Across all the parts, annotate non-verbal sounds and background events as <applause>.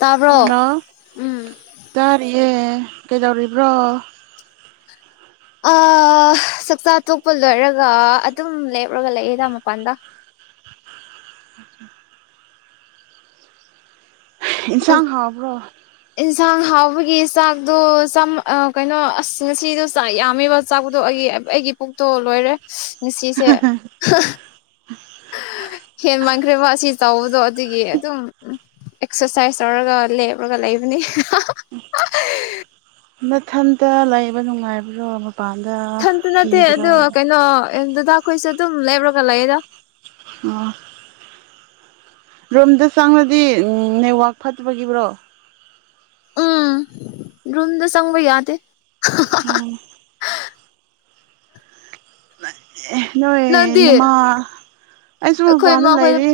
ꯇꯥꯕ꯭ꯔꯣ ꯍꯂꯣ ꯇꯔ ꯌꯦ ꯀꯦꯗꯧꯔꯔꯤꯕ꯭ꯔꯣ ꯑꯥ ꯆꯥꯛꯆꯥ ꯊꯣꯛꯄ ꯂꯣꯏꯔꯒ ꯑꯗꯨꯝ ꯂꯦꯞꯔꯒ ꯂꯩꯌꯦꯗ ꯃꯄꯥꯟꯗ ꯑ ꯏꯟꯁꯥꯡ ꯍꯥꯎꯕ꯭ꯔꯣ ꯌꯦꯟꯁꯥꯡ ꯍꯥꯎꯕꯒꯤ ꯆꯥꯛꯗꯣ ꯀꯩꯅꯣ ꯑꯁ ꯉꯁꯤꯗꯣ ꯆꯥꯛ ꯌꯥꯝꯃꯦꯕ ꯆꯥꯛꯕꯗꯣ ꯑꯩꯒꯤ ꯑꯩꯒꯤ ꯄꯨꯛꯇꯣ ꯂꯣꯏꯔꯦ ꯉꯁꯤꯁꯦ ꯍꯦꯃꯈ꯭ꯔꯦ ꯋꯥꯁꯤ ꯇꯧꯕꯗꯣ ꯑꯗꯨꯒꯤ ꯑꯗꯨꯝ ꯑꯦꯛꯁꯔꯁꯥꯏꯁ ꯇꯧꯔꯒ ꯂꯦꯞꯄꯒ ꯂꯩꯕꯅꯤ <unintelligible> ꯃꯊꯟꯇ ꯂꯩꯕ ꯅꯨꯡꯉꯥꯏꯕ꯭ꯔꯣ ꯃꯄꯥꯟꯗ ꯁꯟꯇ ꯅꯠꯇꯦ ꯀꯤꯗ꯭ꯔꯣ ꯑꯗ ꯀꯩꯅꯣ ꯗꯗꯥ ꯑꯩꯈꯣꯏꯁꯨ ꯑꯗꯨꯝ ꯂꯦꯞꯔꯒ ꯂꯩꯑꯦꯗ ꯑꯣ ꯔꯣꯝꯗ ꯆꯪꯂꯉꯗꯤ ꯅꯦꯠꯋꯥꯛ ꯐꯠꯇꯕꯒꯤꯕ꯭ꯔꯣ ꯎꯝ ꯔꯨꯝꯝꯗ ꯁꯪꯕꯩ ꯌꯥꯗꯦ ꯑꯣ ꯑꯦ ꯅꯣꯏ ꯅꯪꯗꯤ ꯅꯃꯥ ꯑꯩꯁꯨ ꯑꯩꯈꯣꯏ ꯃꯄꯥꯟꯗ ꯏꯃꯥꯈꯣꯏ ꯂꯩꯔ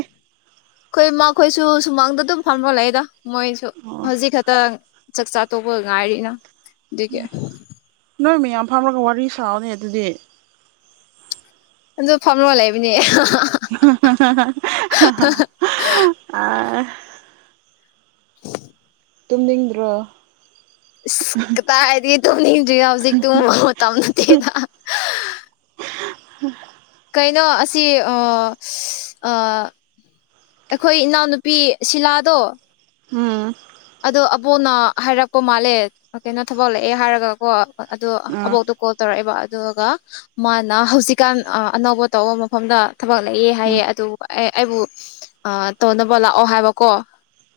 ꯑꯩꯈꯣꯏ ꯃꯈꯣꯏꯁꯨ ꯁꯨꯃꯥꯡꯗ ꯑꯗꯨꯝ ꯐꯥꯝꯃꯂꯛꯏꯗ ꯃꯣꯏꯁꯨ ꯑꯣ ꯍꯧꯖꯤꯛ ꯈꯛꯇꯪ ꯆꯥꯛ ꯆꯥ ꯇꯣꯛꯄ ꯉꯥꯏꯔꯤꯅ ꯑꯗꯒꯤ ꯌꯥꯝ ꯐꯝꯔꯒ ꯋꯥꯔꯤ ꯁꯥꯎꯅꯦ ꯑꯗꯨꯗꯤ ꯑꯗꯨꯣ ꯐꯝꯔꯣ ꯂꯩꯕꯅꯦ <unintelligible> <unintelligible> ꯇꯨꯝꯅꯤꯡꯗ꯭ꯔꯣ ꯀ ꯇꯗꯤ ꯇꯨꯅꯤꯖꯤ ꯇ ꯇ ꯑꯃꯅꯠꯇꯦꯗ ꯎꯝ ꯀꯩꯅꯣ ꯑꯁꯤ ꯑꯩꯈꯣꯏ ꯏꯅꯥꯎꯅꯨꯄꯤ ꯁꯤꯂꯥꯗꯣ ꯎꯝ ꯑꯗꯣ ꯑꯕꯣꯅ ꯍꯥꯏꯔꯛꯄ ꯃꯥꯜꯂꯦ ꯀꯩꯅꯣ ꯊꯕꯛꯂꯛꯑꯦ ꯍꯥꯏꯔꯒꯀꯣ ꯑꯗꯣ ꯑꯥ ꯑꯕꯣꯛꯇꯣ ꯀꯣꯜ ꯇꯧꯔꯛꯑꯦꯕ ꯑꯗꯨꯒ ꯃꯥꯅ ꯍꯧꯖꯤꯛꯀꯥꯟ ꯑꯅꯧꯕ ꯑ ꯇꯧꯕ ꯃꯐꯝꯗ ꯊꯕꯛ ꯂꯩꯌꯦꯦ ꯎꯝ ꯍꯥꯏꯌꯦꯦ ꯑꯗꯨ ꯑꯦ ꯑꯩꯕꯨ ꯇꯧꯅꯕ ꯂꯥꯛꯑꯣ ꯍꯥꯏꯕꯀꯣ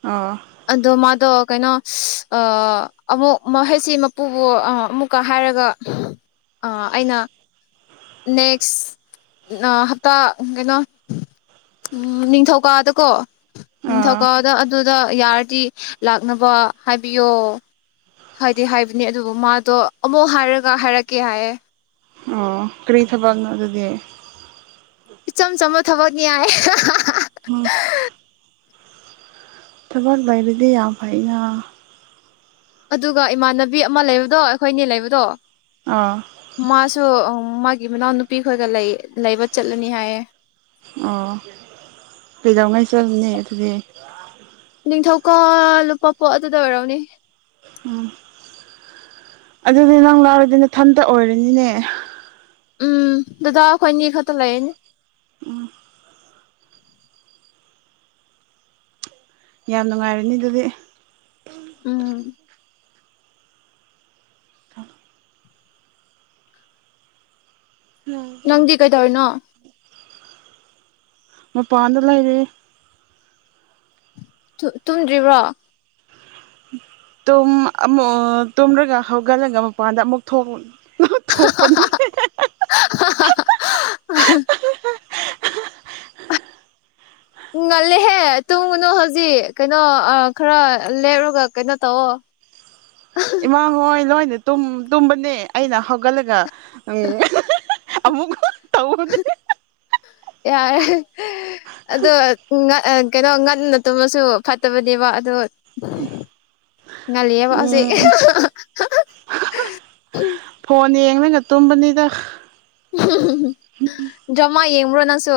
ꯑꯣ ꯑꯗꯣ ꯃꯥꯗꯣ ꯀꯩꯅꯣ ꯑꯃꯨꯛ ꯃꯈꯩꯁꯤ ꯃꯄꯨꯕ ꯑꯃꯨꯛꯀ ꯍꯥꯏꯔꯒ ꯑ ꯑꯩꯅ ꯅꯦꯛꯁ ꯍꯞꯇꯥ ꯀꯩꯅꯣ ꯎꯝ ꯅꯤꯡꯊꯧꯀꯥꯗꯀꯣ ꯑꯥ ꯅꯤꯡꯊꯧꯀꯥꯗ ꯑꯗꯨꯗ ꯌꯥꯔꯗꯤ ꯂꯥꯛꯅꯕ ꯍꯥꯏꯕꯤꯌꯣ ꯍꯥꯏꯗꯤ ꯍꯥꯏꯕꯅꯦ ꯑꯗꯨꯕꯨ ꯃꯥꯗꯣ ꯑꯃꯨꯛ ꯍꯥꯏꯔꯒ ꯍꯥꯏꯔꯛꯀꯦ ꯍꯥꯏꯌꯦꯦ ꯑꯣ ꯀꯔꯤ ꯊꯕꯛꯅꯣ ꯑꯗꯨꯗꯤ ꯏꯆꯝ ꯆꯝꯕ ꯊꯕꯛꯅꯤ ꯍꯥꯏꯏ ꯎꯝ ꯊꯕꯔ ꯏꯔꯗꯤ ꯌꯥꯝꯎ ꯐꯥꯏꯅ ꯑꯗꯨꯒ ꯏꯃꯥꯟꯅꯕꯤ ꯑꯃ ꯂꯩꯕꯗꯣ ꯑꯩꯈꯣꯏꯅꯦ ꯂꯩꯕꯗꯣ ꯑꯥ ꯃꯥꯁꯨ ꯃꯥꯒꯤ ꯃꯅꯥꯎ ꯅꯨꯄꯤ ꯈꯣꯏꯒ ꯂꯩ ꯂꯩꯕ ꯆꯠꯂꯅꯤ ꯍꯥꯏꯌꯦ ꯑꯣ ꯀꯩꯗꯧꯉꯥꯏ ꯆꯠꯂꯅꯤ ꯑꯗꯨꯗꯤ ꯅꯤꯡꯊꯧꯀꯣ ꯂꯨꯄꯥ ꯄꯣ ꯑꯗꯨꯗ ꯑꯣꯏꯔꯣꯅꯦ ꯎꯝ ꯑꯗꯨꯗꯤ ꯅꯪ ꯂꯥꯛꯔꯗꯤꯅꯦꯊꯟꯇ ꯑꯣꯏꯔꯅꯤꯅꯦ ꯎꯝ ꯗꯗꯥ ꯑꯩꯈꯣꯏꯅꯤ ꯈꯛꯇ ꯂꯩꯅꯦ ꯌꯥꯝ ꯅꯨꯡꯉꯥꯏꯔꯅꯤ ꯑꯗꯨꯗꯤ ꯎꯝ ꯅꯪꯗꯤ ꯀꯩ ꯇꯧꯔꯔꯤꯅꯣ ꯃ ꯄꯥꯎꯗꯂ ꯍꯥꯏꯗꯤ ꯇꯨꯝꯗ꯭ꯔꯤꯕ꯭ꯔꯣ ꯨ ꯇꯨꯝꯔꯒ ꯍꯧꯒꯠꯂꯒ ꯃꯄꯥꯟꯗ ꯑꯃꯨꯛ ꯊꯣꯛꯎ <unintelligible> <unintelligible> ꯉꯜꯂꯦꯍꯦ ꯇꯨꯡꯉꯨꯅꯨ ꯍꯧꯖꯤꯛ ꯀꯩꯅꯣ ꯈꯔ ꯂꯦꯞꯔꯒ ꯀꯩꯅꯣ ꯇꯧꯑꯣ <unintelligible> ꯏꯃꯥ ꯍꯣꯏ ꯅꯣꯏꯅ ꯇꯨꯝꯕꯅꯦ ꯑꯩꯅ ꯍꯧꯒꯠꯂꯒ ꯎꯝ ꯑꯃꯨꯛ ꯇꯧꯕꯅꯦ ꯌꯥꯔꯦ ꯑꯗꯣ ꯀꯩꯅꯣ ꯉꯟꯅ ꯇꯨꯝꯃꯁꯨ ꯐꯠꯇꯕꯅꯦꯕ ꯑꯗꯨ ꯉꯂꯤꯂꯤꯌꯥꯕꯁꯦ ꯎꯝ ꯐꯣꯟ ꯌꯦꯡꯒ ꯇꯨꯝꯕꯅꯤꯗ ꯖꯃꯥ ꯌꯦꯡꯕ꯭ꯔꯣ ꯅꯪꯁꯨ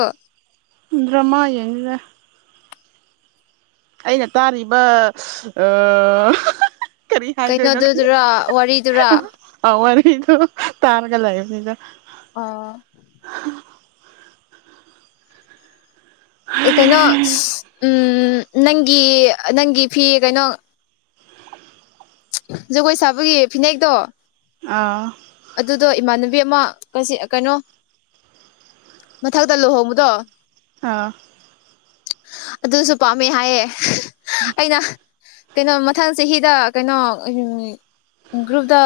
ꯗ꯭ꯔꯃꯥꯥꯏꯗ ꯑꯩꯅ ꯇꯥꯔꯤꯕ ꯈꯔꯤ ꯍꯥꯏꯗꯣꯏꯅꯣ ꯀꯩꯅꯣꯗꯨꯗꯨꯔꯥ ꯋꯥꯔꯤꯗꯨꯔꯥ ꯈꯪꯗꯦ ꯇꯔꯒ ꯂ ꯐꯗ ꯑ ꯀꯩꯅꯣ ꯎꯝ ꯅꯪꯒꯤ ꯅꯪꯒꯤ ꯐꯤ ꯀꯩꯅꯣ ꯖꯒꯣꯏ ꯁꯥꯕꯒꯤ ꯐꯤꯅꯦꯛꯇꯣ ꯑꯥ ꯑꯗꯨꯗꯣ ꯏꯃꯥꯟꯅꯕꯤ ꯕꯦꯛ ꯑꯃ ꯀꯁꯤ ꯀꯩꯅꯣ ꯃꯊꯛꯇ ꯂꯨꯍꯣꯡꯕꯗꯣ ꯑ ꯑꯗꯨꯁꯨ ꯄꯥꯝꯃꯦ ꯍꯥꯏꯌꯦ ꯑꯩꯅ ꯀꯩꯅꯣ ꯃꯊꯪ ꯆꯍꯤꯗ ꯀꯩꯅꯣ ꯒ꯭ꯔꯨꯞꯇ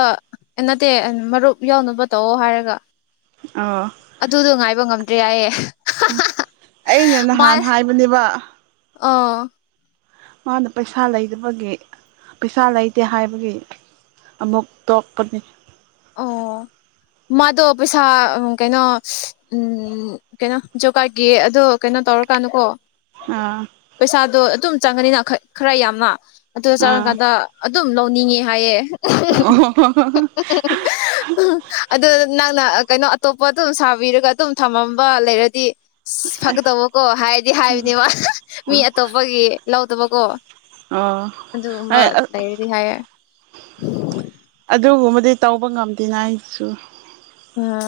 ꯅꯠꯇꯦ ꯃꯔꯨꯞ ꯌꯥꯎꯅꯕ ꯇꯧꯑꯣ ꯍꯥꯏꯔꯒ ꯑꯣ ꯑꯗꯨꯗꯣ ꯉꯥꯏꯕ ꯉꯝꯗ꯭ꯔꯦ ꯍꯥꯏꯌꯦꯦ ꯑꯩꯅ ꯅꯍꯥꯟ ꯍꯥꯏꯕꯅꯦꯕ ꯑꯥ ꯃꯥꯅ ꯄꯩꯁꯥ ꯂꯩꯇꯕꯒꯤ ꯄꯩꯁꯥ ꯂꯩꯇꯦ ꯍꯥꯏꯕꯒꯤ ꯑꯃꯨꯛ ꯇꯣꯛꯀꯅꯤ ꯑ ꯃꯥꯗꯣ ꯄꯩꯁꯥ ꯀꯩꯅꯣ ꯎꯝ ꯀꯩꯅꯣ ꯖꯒꯥꯥꯏꯒꯤ ꯑꯗꯣ ꯀꯩꯅꯣ ꯇꯔꯀꯥꯅꯨꯀꯣ ꯑꯥ ꯄꯩꯁꯥꯗꯣ ꯑꯗꯨꯝ ꯆꯪꯉꯅꯤꯅ ꯈꯔ ꯌꯥꯝꯅ ꯑꯗꯨ ꯑꯥ ꯆꯪꯉꯀꯥꯟꯗ ꯑꯗꯨꯝ ꯁꯨꯝ ꯂꯧꯅꯤꯡꯉꯦ ꯍꯥꯏꯌꯦꯦ ꯑꯣ ꯍ ꯑꯗꯨ <unintelligible> ꯅꯪꯅ ꯀꯩꯅꯣ ꯑꯇꯣꯞꯄ ꯑꯗꯨꯝ ꯁꯥꯕꯤꯔꯒ ꯑꯗꯨꯝ ꯊꯝꯃꯝꯕ ꯂꯩꯔꯗꯤ ꯑꯁ ꯐꯒꯗꯧꯕꯀꯣ ꯍꯥꯏꯗꯤ ꯍꯥꯏꯕꯅꯦꯕ ꯃꯤ ꯑꯇꯣꯞꯄꯒꯤ ꯂꯧꯗꯕꯀꯣ ꯑꯗꯨꯒꯨꯝꯕ ꯑꯣ ꯂꯩꯔꯗꯤ ꯍꯥꯏꯌꯦ ꯑꯗꯨꯕꯨ ꯗꯤ ꯇꯧꯕ ꯉꯝꯗꯦꯉꯥꯏ ꯑꯩꯁꯨ ꯉ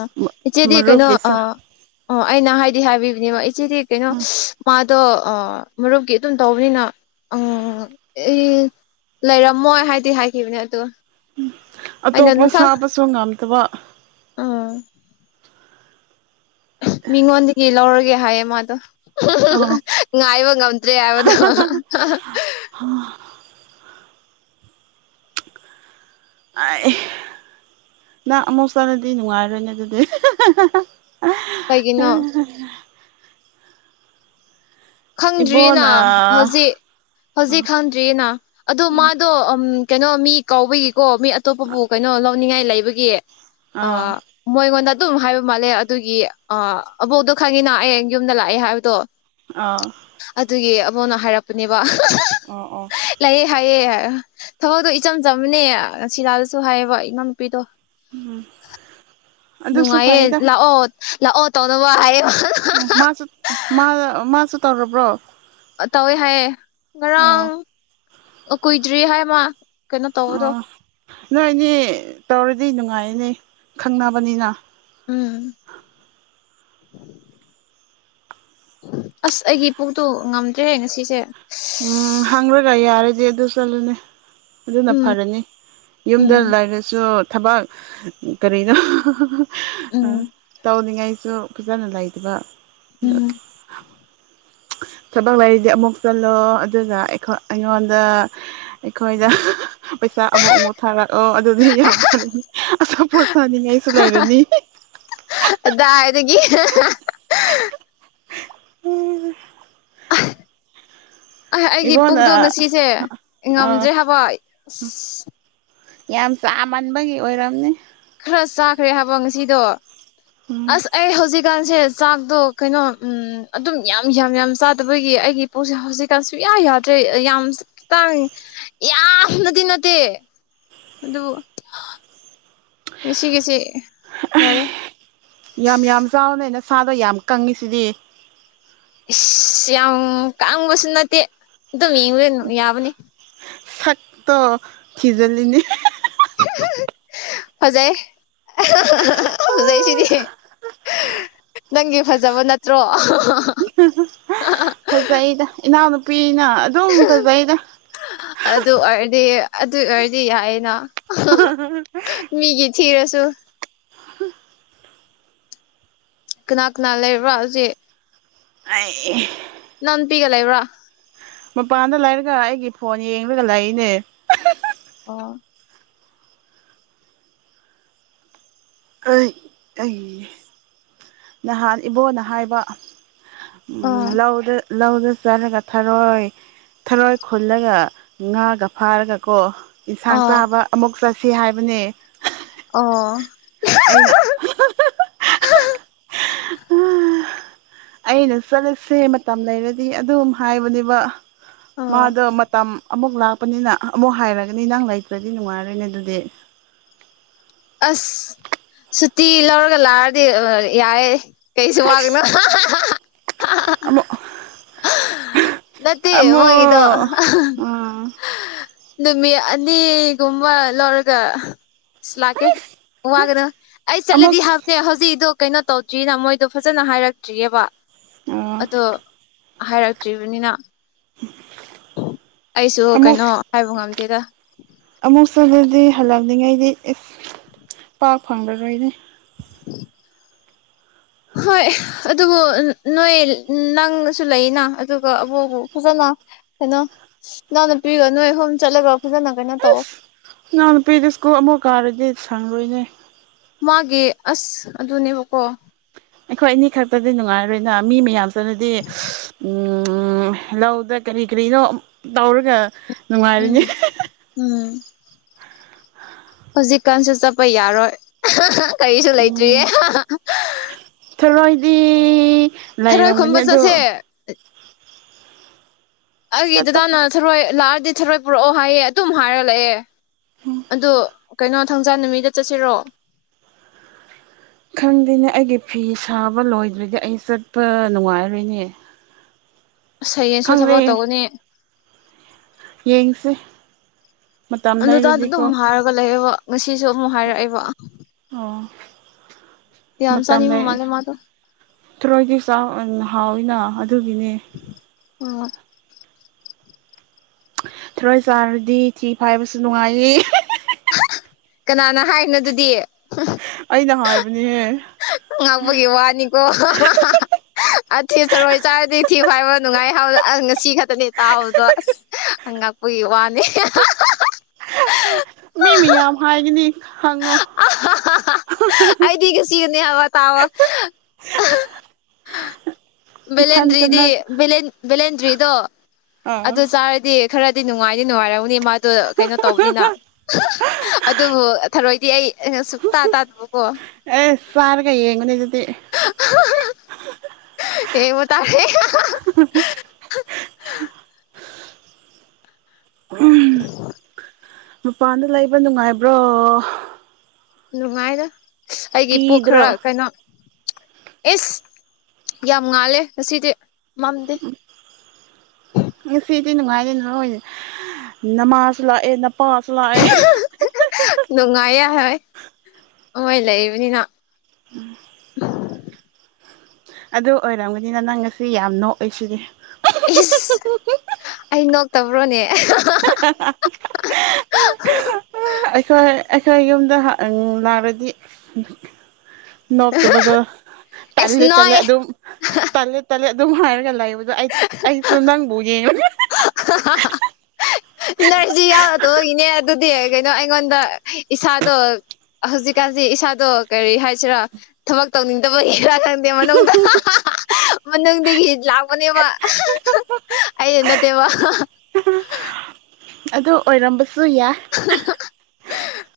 ꯏꯆꯦꯗꯤ ꯀꯩꯅꯣ ꯑ ꯃꯔꯨꯞꯀꯤꯁꯨ ꯑ ꯑꯩꯅ ꯍꯥꯏꯗꯤ ꯍꯥꯏꯕꯤ ꯑꯗꯨꯅꯦꯕ ꯏꯆꯦꯗꯤ ꯀꯩꯅꯣ ꯃꯥꯗꯣ ꯑ ꯃꯔꯨꯞꯀꯤ ꯑꯗꯨꯝ ꯇꯧꯕꯅꯤꯅ ꯑꯧ ꯑꯩ ꯂꯩꯔꯝꯃꯣꯏ ꯍꯥꯏꯗꯤ ꯍꯥꯏꯈꯤꯕꯅꯦ ꯑꯗꯣ ꯑꯩꯅ ꯑꯇꯣꯞꯄ ꯃꯊꯪ ꯁꯥꯕꯁꯨ ꯉꯝꯗꯕ ꯎꯝ ꯃꯤꯉꯣꯟꯗꯒꯤ ꯂꯧꯔꯒꯦ ꯍꯥꯏꯌꯦ ꯃꯥꯗꯣ ꯑꯣ ꯉꯥꯏꯕ ꯉꯝ ꯗ꯭ꯔꯦ ꯍꯥꯏꯕꯗꯣ ꯑꯥꯏ ꯅꯪ ꯑꯃꯨꯛ ꯆꯠꯂꯗꯤ ꯅꯨꯡꯉꯥꯏꯔꯣꯏꯅꯦ ꯑꯗꯨꯗꯤ ꯀꯩꯒꯤꯅꯣ ꯈꯪꯗ꯭ꯔꯤꯅꯥ ꯏꯕꯣꯅ ꯑꯥ ꯍꯧꯖꯤꯛ ꯍꯧꯖꯤꯛ ꯈꯪꯗ꯭ꯔꯤꯅꯥ ꯑꯗꯣ ꯃꯥꯗꯣ ꯎꯝ ꯀꯩꯅꯣ ꯃꯤ ꯀꯥꯎꯕꯒꯤꯀꯣ ꯃꯤ ꯑꯇꯣꯞꯄꯕꯨ ꯀꯩꯅꯣ ꯂꯧꯅꯤꯡꯉꯥꯏ ꯂꯩꯕꯒꯤ ꯑ ꯑꯥ ꯃꯣꯏꯒꯣꯟꯗ ꯑꯗꯨꯝ ꯍꯥꯏꯕ ꯃꯥꯜꯂꯦ ꯑꯗꯨꯒꯤ ꯑ ꯑꯕꯣꯛꯇꯣ ꯈꯪꯉꯤꯅ ꯑꯩ ꯍꯌꯦꯡ ꯌꯨꯝꯗ ꯂꯥꯛꯑꯦ ꯍꯥꯏꯕꯗꯣ ꯑꯗꯨꯒꯤ ꯑꯕꯣꯛꯅ ꯍꯥꯏꯔꯛꯄꯅꯦꯕ ꯑꯣ ꯑꯣ ꯂꯩꯑꯦ ꯍꯥꯏꯌꯦ ꯊꯕꯛꯇꯣ ꯏꯆꯝ ꯆꯝꯕꯅꯦ ꯁꯤꯔꯥꯗꯁꯨ ꯍꯥꯏꯌꯦꯕ ꯏꯅꯥꯎꯅꯨꯄꯤꯗꯣ ꯎꯝ ꯑꯗꯨꯁꯨ ꯅꯨꯡꯉꯥꯏꯌꯦ ꯐꯩꯗ ꯂꯥꯛꯑꯣ ꯂꯥꯛꯑꯣ ꯇꯧꯅꯕ ꯍꯥꯏꯌꯦ ꯎꯝ ꯃꯥꯁꯨ ꯃꯥ ꯃꯥꯁꯨ ꯇꯧꯔꯕ꯭ꯔꯣ ꯇꯧꯋꯦ ꯍꯥꯏꯌꯦ ꯑꯣ ꯉꯔꯥꯡ ꯀꯨꯏꯗ꯭ꯔꯤ ꯍꯥꯏ ꯃꯥ ꯀꯩꯅꯣ ꯇꯧꯕꯗꯣ ꯑꯣ ꯅꯣꯏꯅꯤ ꯇꯧꯔꯗꯤ ꯅꯨꯡꯉꯥꯏꯅꯦ ꯈꯪꯅꯕꯅꯤꯅ ꯎꯝ ꯑꯁ ꯑꯩꯒꯤ ꯄꯨꯛꯇꯣ ꯉꯝꯗ꯭ꯔꯦ ꯉꯁꯤꯁꯦ ꯎꯝ ꯍꯪꯔꯒꯥ ꯌꯥꯔꯗꯤ ꯑꯗꯨ ꯆꯠꯂꯅꯤ ꯑꯗꯨꯅ ꯎꯝ ꯐꯔꯅꯤ ꯌꯨꯝꯗ ꯎꯝ ꯂꯩꯔꯁꯨ ꯊꯕꯛ ꯀꯔꯤꯅꯣ ꯎꯝ ꯇꯧꯅꯤꯡꯉꯥꯏ ꯁꯨ ꯐꯖꯅ ꯂꯩꯇꯕ ꯎꯝ ꯊꯕꯛ ꯂꯩꯔꯤꯗꯤ ꯑꯃꯨꯛ ꯆꯠꯂꯣ ꯑꯗꯨꯅ ꯑꯩꯈꯣꯏ ꯑꯩꯉꯣꯟꯗ ꯑꯩꯈꯣꯏꯗ ꯄꯩꯁꯥ ꯑꯃꯨꯛ ꯑꯃꯨꯛ ꯊꯥꯔꯛꯑꯣ ꯑꯗꯨꯗꯤ ꯌꯥꯝ ꯐꯔꯅꯤ ꯑꯆꯥꯄꯣꯠ ꯆꯥꯅꯤꯡꯉꯥꯏꯁꯨ ꯂꯩꯔꯅꯤ ꯀꯗꯥꯏꯗꯒꯤ ꯑ ꯑꯩꯒꯤ ꯄꯨꯛꯇꯣ ꯏꯕꯣꯅ ꯉꯁꯤꯁꯦ ꯑ ꯉꯝꯗ꯭ꯔꯦ ꯍꯥꯏꯕ ꯑꯁ ꯌꯥꯝ ꯆꯥꯃꯟꯕꯒꯤ ꯑꯣꯏꯔꯝꯅꯤ ꯈꯔ ꯆꯥꯈ꯭ꯔꯦ ꯍꯥꯏꯕꯣ ꯉꯁꯤꯗꯣ ꯎꯝ ꯑꯁ ꯑꯩ ꯍꯧꯖꯤꯛ ꯍꯧꯖꯤꯛꯀꯥꯟꯁꯦ ꯆꯥꯛꯇꯣ ꯀꯩꯅꯣ ꯎꯝ ꯑꯗꯨꯝ ꯌꯥꯝ ꯌꯥꯝ ꯌꯥꯝ ꯆꯥꯗꯕꯒꯤ ꯑꯩꯒꯤ ꯄꯨꯛꯁꯦ ꯍꯧꯖꯤꯛꯀꯥꯟꯁꯦ ꯌꯥ ꯌꯥꯗ꯭ꯔꯦ ꯌꯥꯝꯁ ꯇꯥꯡ ꯌꯥꯝꯅꯗꯤ ꯅꯠꯇꯦ ꯑꯗꯨ ꯉꯁꯤꯒꯤꯁꯦ ꯌꯥꯝ ꯌꯥꯝ ꯆꯥꯎꯅꯦ ꯅꯁꯥꯗꯣ ꯌꯥꯝ ꯀꯪꯉꯤꯁꯤꯗꯤ ꯏꯁꯁ ꯌꯥꯝ ꯀꯥꯡꯕꯁꯨ ꯅꯠꯇꯦ ꯑꯗꯨꯝ ꯌꯦꯡꯕꯗꯤ ꯑꯗꯨꯝ ꯌꯥꯕꯅꯤ ꯁꯛꯇꯣ ꯊꯤꯖꯜꯂꯤꯅꯤ ꯍꯣꯖꯩ ꯍꯣꯖꯩ ꯁꯤꯗꯤ ꯅꯪꯒꯤ ꯐꯖꯕ ꯅꯠꯇ꯭ꯔꯣ ꯐꯖꯩꯗ ꯏꯅꯥꯎꯅꯨꯄꯤꯅ ꯑꯗꯨꯝ ꯐꯖꯩꯗ ꯑꯗꯨ ꯑꯣꯏꯔꯗꯤ ꯑꯗꯨ ꯑꯣꯏꯔꯗꯤ ꯌꯥꯏꯌꯦꯅꯥ ꯃꯤꯒꯤ ꯊꯤꯔꯁꯨ ꯍ ꯀꯅꯥ ꯀꯅꯥ ꯂꯩꯕ꯭ꯔꯥ ꯍꯧꯖꯤꯛ ꯑꯩ ꯂꯩꯕꯔꯥ ꯃꯄꯥꯟꯗ ꯂꯩꯔꯒ ꯑꯩꯒꯤ ꯐꯣꯟ ꯌꯦꯡꯂꯒ ꯂꯥꯛꯏꯅꯦ ꯑꯣ ꯑꯩ ꯑꯩꯒꯤ ꯅꯍꯥꯟ ꯏꯕꯣꯅ ꯍꯥꯏꯕ ꯎꯝ ꯑꯣ ꯂꯧꯗ ꯂꯧꯗ ꯆꯥꯔꯒ ꯊꯔꯣꯏ ꯊꯔꯣꯏ ꯈꯨꯜꯂꯒ ꯉꯥꯒ ꯐꯥꯔꯒꯀꯣ ꯏꯟꯁꯥꯡ ꯑꯣ ꯆꯥꯕ ꯑꯃꯨꯛ ꯆꯠꯁꯤ ꯍꯥꯏꯕꯅꯦ ꯑꯣ ꯑꯩꯅ ꯑꯩꯅ ꯆꯠꯂꯁꯦ ꯃꯇꯝ ꯂꯩꯔꯗꯤ ꯑꯗꯨꯝ ꯍꯥꯏꯕꯅꯦꯕ ꯑꯣ ꯃꯥꯗ ꯃꯇꯝ ꯑꯃꯨꯛ ꯂꯥꯞ ꯂꯄꯅꯤꯅ ꯑꯃꯨꯛ ꯍꯥꯏꯔꯒꯅꯤ ꯅꯪ ꯂꯩꯇ꯭ꯔꯗꯤ ꯅꯨꯡꯉꯥꯏꯔꯣꯏꯅꯦ ꯑꯗꯨꯗꯤ ꯑꯁ ꯁꯨꯇꯤ ꯂꯧꯔꯒ ꯂꯥꯛꯑꯗꯤ ꯌꯥꯏ ꯀꯩꯁꯨ ꯋꯥꯒꯅꯣ ꯍꯩꯁ ꯑꯃꯨꯛ ꯅꯇꯦ ꯃꯣꯏꯒꯤꯗ ꯑꯃꯨꯛ ꯎꯝ ꯅꯨꯃꯤꯠ ꯑꯅꯤꯒꯨꯝꯕ ꯂꯧꯔꯒ ꯂꯥꯛꯀꯦ ꯋꯥꯒꯅꯣ ꯑꯩ ꯑꯃꯨꯛ ꯆꯠꯂꯗꯤ ꯍꯥꯞꯀꯦ ꯍꯧꯖꯤꯛꯗꯣ ꯀꯩꯅꯣ ꯇꯧꯗ꯭ꯔꯤꯅ ꯃꯣꯏꯗꯣ ꯐꯖꯅ ꯍꯥꯏꯔꯛꯇ꯭ꯔꯤꯑꯕ ꯑꯥ ꯑꯗꯣ ꯍꯥꯏꯔꯛꯇ꯭ꯔꯤꯕꯅꯤꯅ ꯑꯩꯁꯨ ꯑꯃꯨꯛ ꯀꯩꯅꯣ ꯍꯥꯏꯕ ꯉꯝꯗꯦꯗ ꯑꯗꯨ ꯍꯜꯂꯝꯛꯅꯤꯡꯉꯩꯗꯤ ꯏꯐ ꯄꯥꯛ ꯐꯪꯒꯔꯣꯏꯗꯤ <inaudible> <inaudible> ꯍꯣꯏ ꯑꯗꯨꯕꯨ ꯅꯣꯏ ꯅꯪꯁꯨ ꯂꯩꯅ ꯑꯗꯨꯒ ꯑꯕꯕꯨ ꯖꯂ ꯀꯩꯅꯣ ꯅꯅꯥꯎ ꯅꯨꯄꯤꯒ ꯅꯣꯏ ꯑꯍꯨꯝ ꯆꯠꯂꯒ ꯐꯖꯅ ꯀꯩꯅꯣ ꯇꯧ ꯏꯅꯥꯑꯣ ꯅꯨꯄꯤꯗ ꯁ꯭ꯀꯨꯜ ꯑꯃꯨꯛ ꯀꯥꯔꯗꯤ ꯁꯪꯔꯣꯏꯅꯦ ꯃꯥꯒꯤ ꯑꯁ ꯑꯗꯨꯅꯦꯕꯀꯣ ꯑꯩꯈꯣꯏ ꯑꯅꯤ ꯈꯛꯇꯗꯤ ꯅꯨꯡꯉꯥꯏꯔꯣꯏꯅ ꯃꯤ ꯃꯌꯥꯝꯁꯤꯅꯗꯤ ꯂꯧꯗ ꯀꯔꯤ ꯀꯔꯤꯅꯣ ꯇꯧꯔꯒ ꯅꯨꯡꯉꯥꯏꯔꯅꯤ ꯎꯝ ꯎꯝ ꯍꯧꯖꯤꯛꯀꯥꯟꯁꯨ ꯆꯠꯄ ꯌꯥꯔꯣꯏ ꯀꯔꯤꯁꯨ ꯎꯝ ꯂꯩꯇ꯭ꯔꯤꯌꯦ ꯊꯔꯣꯏꯗꯤ ꯊꯔꯣꯏ ꯂꯩꯔꯝꯒꯅꯤ ꯈꯨꯟꯕ ꯑꯗꯣ ꯆꯠꯁꯦ ꯑꯩꯒꯤ ꯆꯠꯄ ꯐꯪ ꯗꯗꯥꯅ ꯊꯔꯣꯏ ꯂꯥꯛꯑꯗꯤ ꯊꯔꯣꯏ ꯄꯨꯔꯛꯑꯣ ꯍꯥꯏꯌꯦ ꯑꯗꯨꯝ ꯍꯥꯏꯔ ꯂꯥꯛꯑꯦ ꯑꯗꯣ ꯀꯩꯅꯣ ꯊꯥꯡꯖꯥꯟ ꯅꯨꯃꯤꯗ ꯆꯠꯁꯤꯔꯣ <inaudible> ꯈꯪꯗꯦꯅꯦ ꯑꯩꯒꯤ ꯐꯤ ꯁꯥꯕ ꯂꯣꯏꯗ꯭ꯔꯗꯤ ꯑꯩ ꯆꯠꯄ ꯅꯨꯡꯉꯥꯏꯔꯅꯦ ꯁꯌꯦꯡꯁꯨ ꯊꯕꯛ ꯇꯧꯒꯅꯤ ꯌꯦꯡꯡꯁꯦ ꯑꯗꯨꯇꯥꯗ ꯑꯗꯨꯝ ꯍꯥꯏꯔꯒ ꯂꯩꯌꯦꯦꯕ ꯉꯁꯤꯁꯨ ꯑꯃꯨꯛ ꯍꯥꯏꯔꯛꯑꯦꯕ ꯌꯥꯝ ꯃꯇꯝꯗ ꯆꯥꯅꯤꯡꯕ ꯃꯥꯜꯂꯦ ꯃꯥꯗꯣ ꯇ꯭ꯔꯣꯏꯒꯤ ꯆꯥꯎ ꯍꯥꯎꯅ ꯑꯗꯨꯒꯤꯅꯦ ꯑꯣ ꯊꯔꯣꯏ ꯆꯥꯔꯗꯤ ꯊꯤ ꯐꯥꯏꯕꯁꯨ ꯅꯨꯡꯉꯥꯏꯌꯦ ꯀꯅꯥꯅ ꯍꯥꯏꯅꯣ ꯑꯗꯨꯗꯤ ꯑꯩꯅ ꯍꯥꯏꯕꯅꯤꯍꯦ ꯉꯥꯡꯕꯒꯤ ꯋꯥꯅꯤꯀꯣ ꯑꯊꯤ ꯆꯔꯣꯏ ꯆꯥꯔꯗꯤ ꯊꯤꯕ ꯍꯥꯏꯕ ꯅꯨꯡꯉꯥꯏ ꯍꯥꯏꯕꯗꯣ ꯑꯁ ꯉꯁꯤ ꯈꯛꯇꯅꯦ ꯇꯥꯎꯕꯗꯣ ꯑꯁ ꯉꯛꯄꯒꯤ ꯋꯥꯅꯤ ꯃꯤ ꯃꯤꯌꯥꯝ ꯍꯥꯏꯒꯅꯤ ꯈꯪꯉꯣ ꯑꯩꯗꯤꯒꯁꯤꯒꯅꯦ ꯍꯥꯏꯋꯥ ꯇꯥꯋꯥ ꯏꯊꯟꯇ ꯚꯦꯂꯦꯟꯗ꯭ꯔꯤꯗꯤ ꯅꯠ ꯚꯦꯂꯦꯟꯗ꯭ꯔꯤꯗꯣ ꯑꯥ ꯑꯗꯨ ꯆꯥꯔꯗꯤ ꯈꯔ ꯑꯗꯨꯗꯤ ꯅꯨꯡꯉꯥꯏꯗꯤ ꯅꯨꯡꯉꯥꯏꯔꯧꯅꯤ ꯃꯥꯗꯣ ꯀꯩꯅꯣ ꯇꯧꯕꯅꯤꯅ ꯑꯗꯨꯕꯨ ꯗꯤꯏ ꯁꯛꯇꯇꯥ ꯇ ꯑꯗꯨꯃꯀꯣ ꯑꯦ ꯆꯥꯔꯒ ꯌꯦꯡꯉꯨꯅꯦ ꯑꯗꯨꯗꯤ ꯑꯦꯕꯨ ꯇꯔꯦ <unintelligible> ꯃꯄꯥꯟꯗ ꯂꯩꯕ ꯅꯨꯡꯉꯥꯏꯕ꯭ꯔꯣ ꯅꯨꯡꯉꯥꯏꯔ ꯑꯩꯒꯤ ꯄꯨꯣ ꯀꯤꯗ꯭ꯔꯣ ꯈꯔ ꯀꯩꯅꯣ ꯑꯦꯁ ꯌꯥꯝ ꯉꯥꯜꯂꯦ ꯉꯁꯤꯗꯤ ꯃꯝꯗꯦ ꯁꯤꯗꯤ ꯅꯨꯡꯉꯥꯏꯔꯦ ꯅꯣꯏꯅꯦ ꯅꯃꯥꯖꯁꯨ ꯂꯥꯛꯑꯦ ꯄꯥꯁ ꯂꯥꯛꯑ ꯅꯨꯡꯉꯥꯏ ꯌꯥꯔꯣꯏ ꯃꯣꯏ ꯂꯩꯕꯅꯤꯅ ꯎ ꯑꯗꯨ ꯑꯣꯏꯔꯝꯒꯅꯤꯅ ꯅꯪ ꯉꯁꯤ ꯌꯥꯝ ꯅꯣꯛꯏ ꯁꯤꯗꯤ ꯏꯁꯁ ꯑꯩ ꯅꯣꯛꯇꯕ꯭ꯔꯣꯅꯦ <unintelligible> <unintelligible> ꯑꯩꯈꯣꯏ ꯑꯩꯈꯣꯏ ꯌꯨꯝꯗ ꯂꯅꯥꯔꯗꯤ ꯅꯣ ꯇꯕꯗꯨ ꯑꯦꯁ ꯇꯂ ꯇꯂꯦ ꯅꯣꯛꯑꯦ ꯑꯗꯨ ꯇꯂ ꯇꯂꯦ ꯑꯗꯨ ꯍꯥꯏꯔꯒꯂ ꯏ ꯗꯣ ꯑꯩ ꯑꯩꯁꯨ ꯅꯪꯕꯨ ꯌꯦꯡꯉ ꯑ ꯅꯔꯖꯤ ꯌꯥꯎꯔꯗꯒꯤꯅꯦ ꯑꯗꯨꯗꯤ ꯀꯩꯅꯣ ꯑꯩꯉꯣꯟꯗ ꯏꯁꯥꯗꯣ ꯍꯧꯖꯤꯛꯀꯥꯟꯁꯤ ꯏꯁꯥꯗꯣ ꯀꯔꯤ ꯍꯥꯏꯁꯤꯔꯥ ꯊꯕꯛ ꯇꯧꯅꯤꯡꯗꯕꯒꯤꯦꯔꯥ ꯈꯪꯗꯦ ꯃꯅꯨꯡꯗ ꯃꯅꯨꯡꯗꯒꯤꯗꯒꯤ ꯂꯥꯛꯄꯅꯦꯕ ꯑꯩꯗꯤ ꯅꯠꯇꯦꯕ ꯎ ꯑꯗꯨ ꯑꯣꯏꯔꯝꯕꯁꯨ ꯌꯥꯏ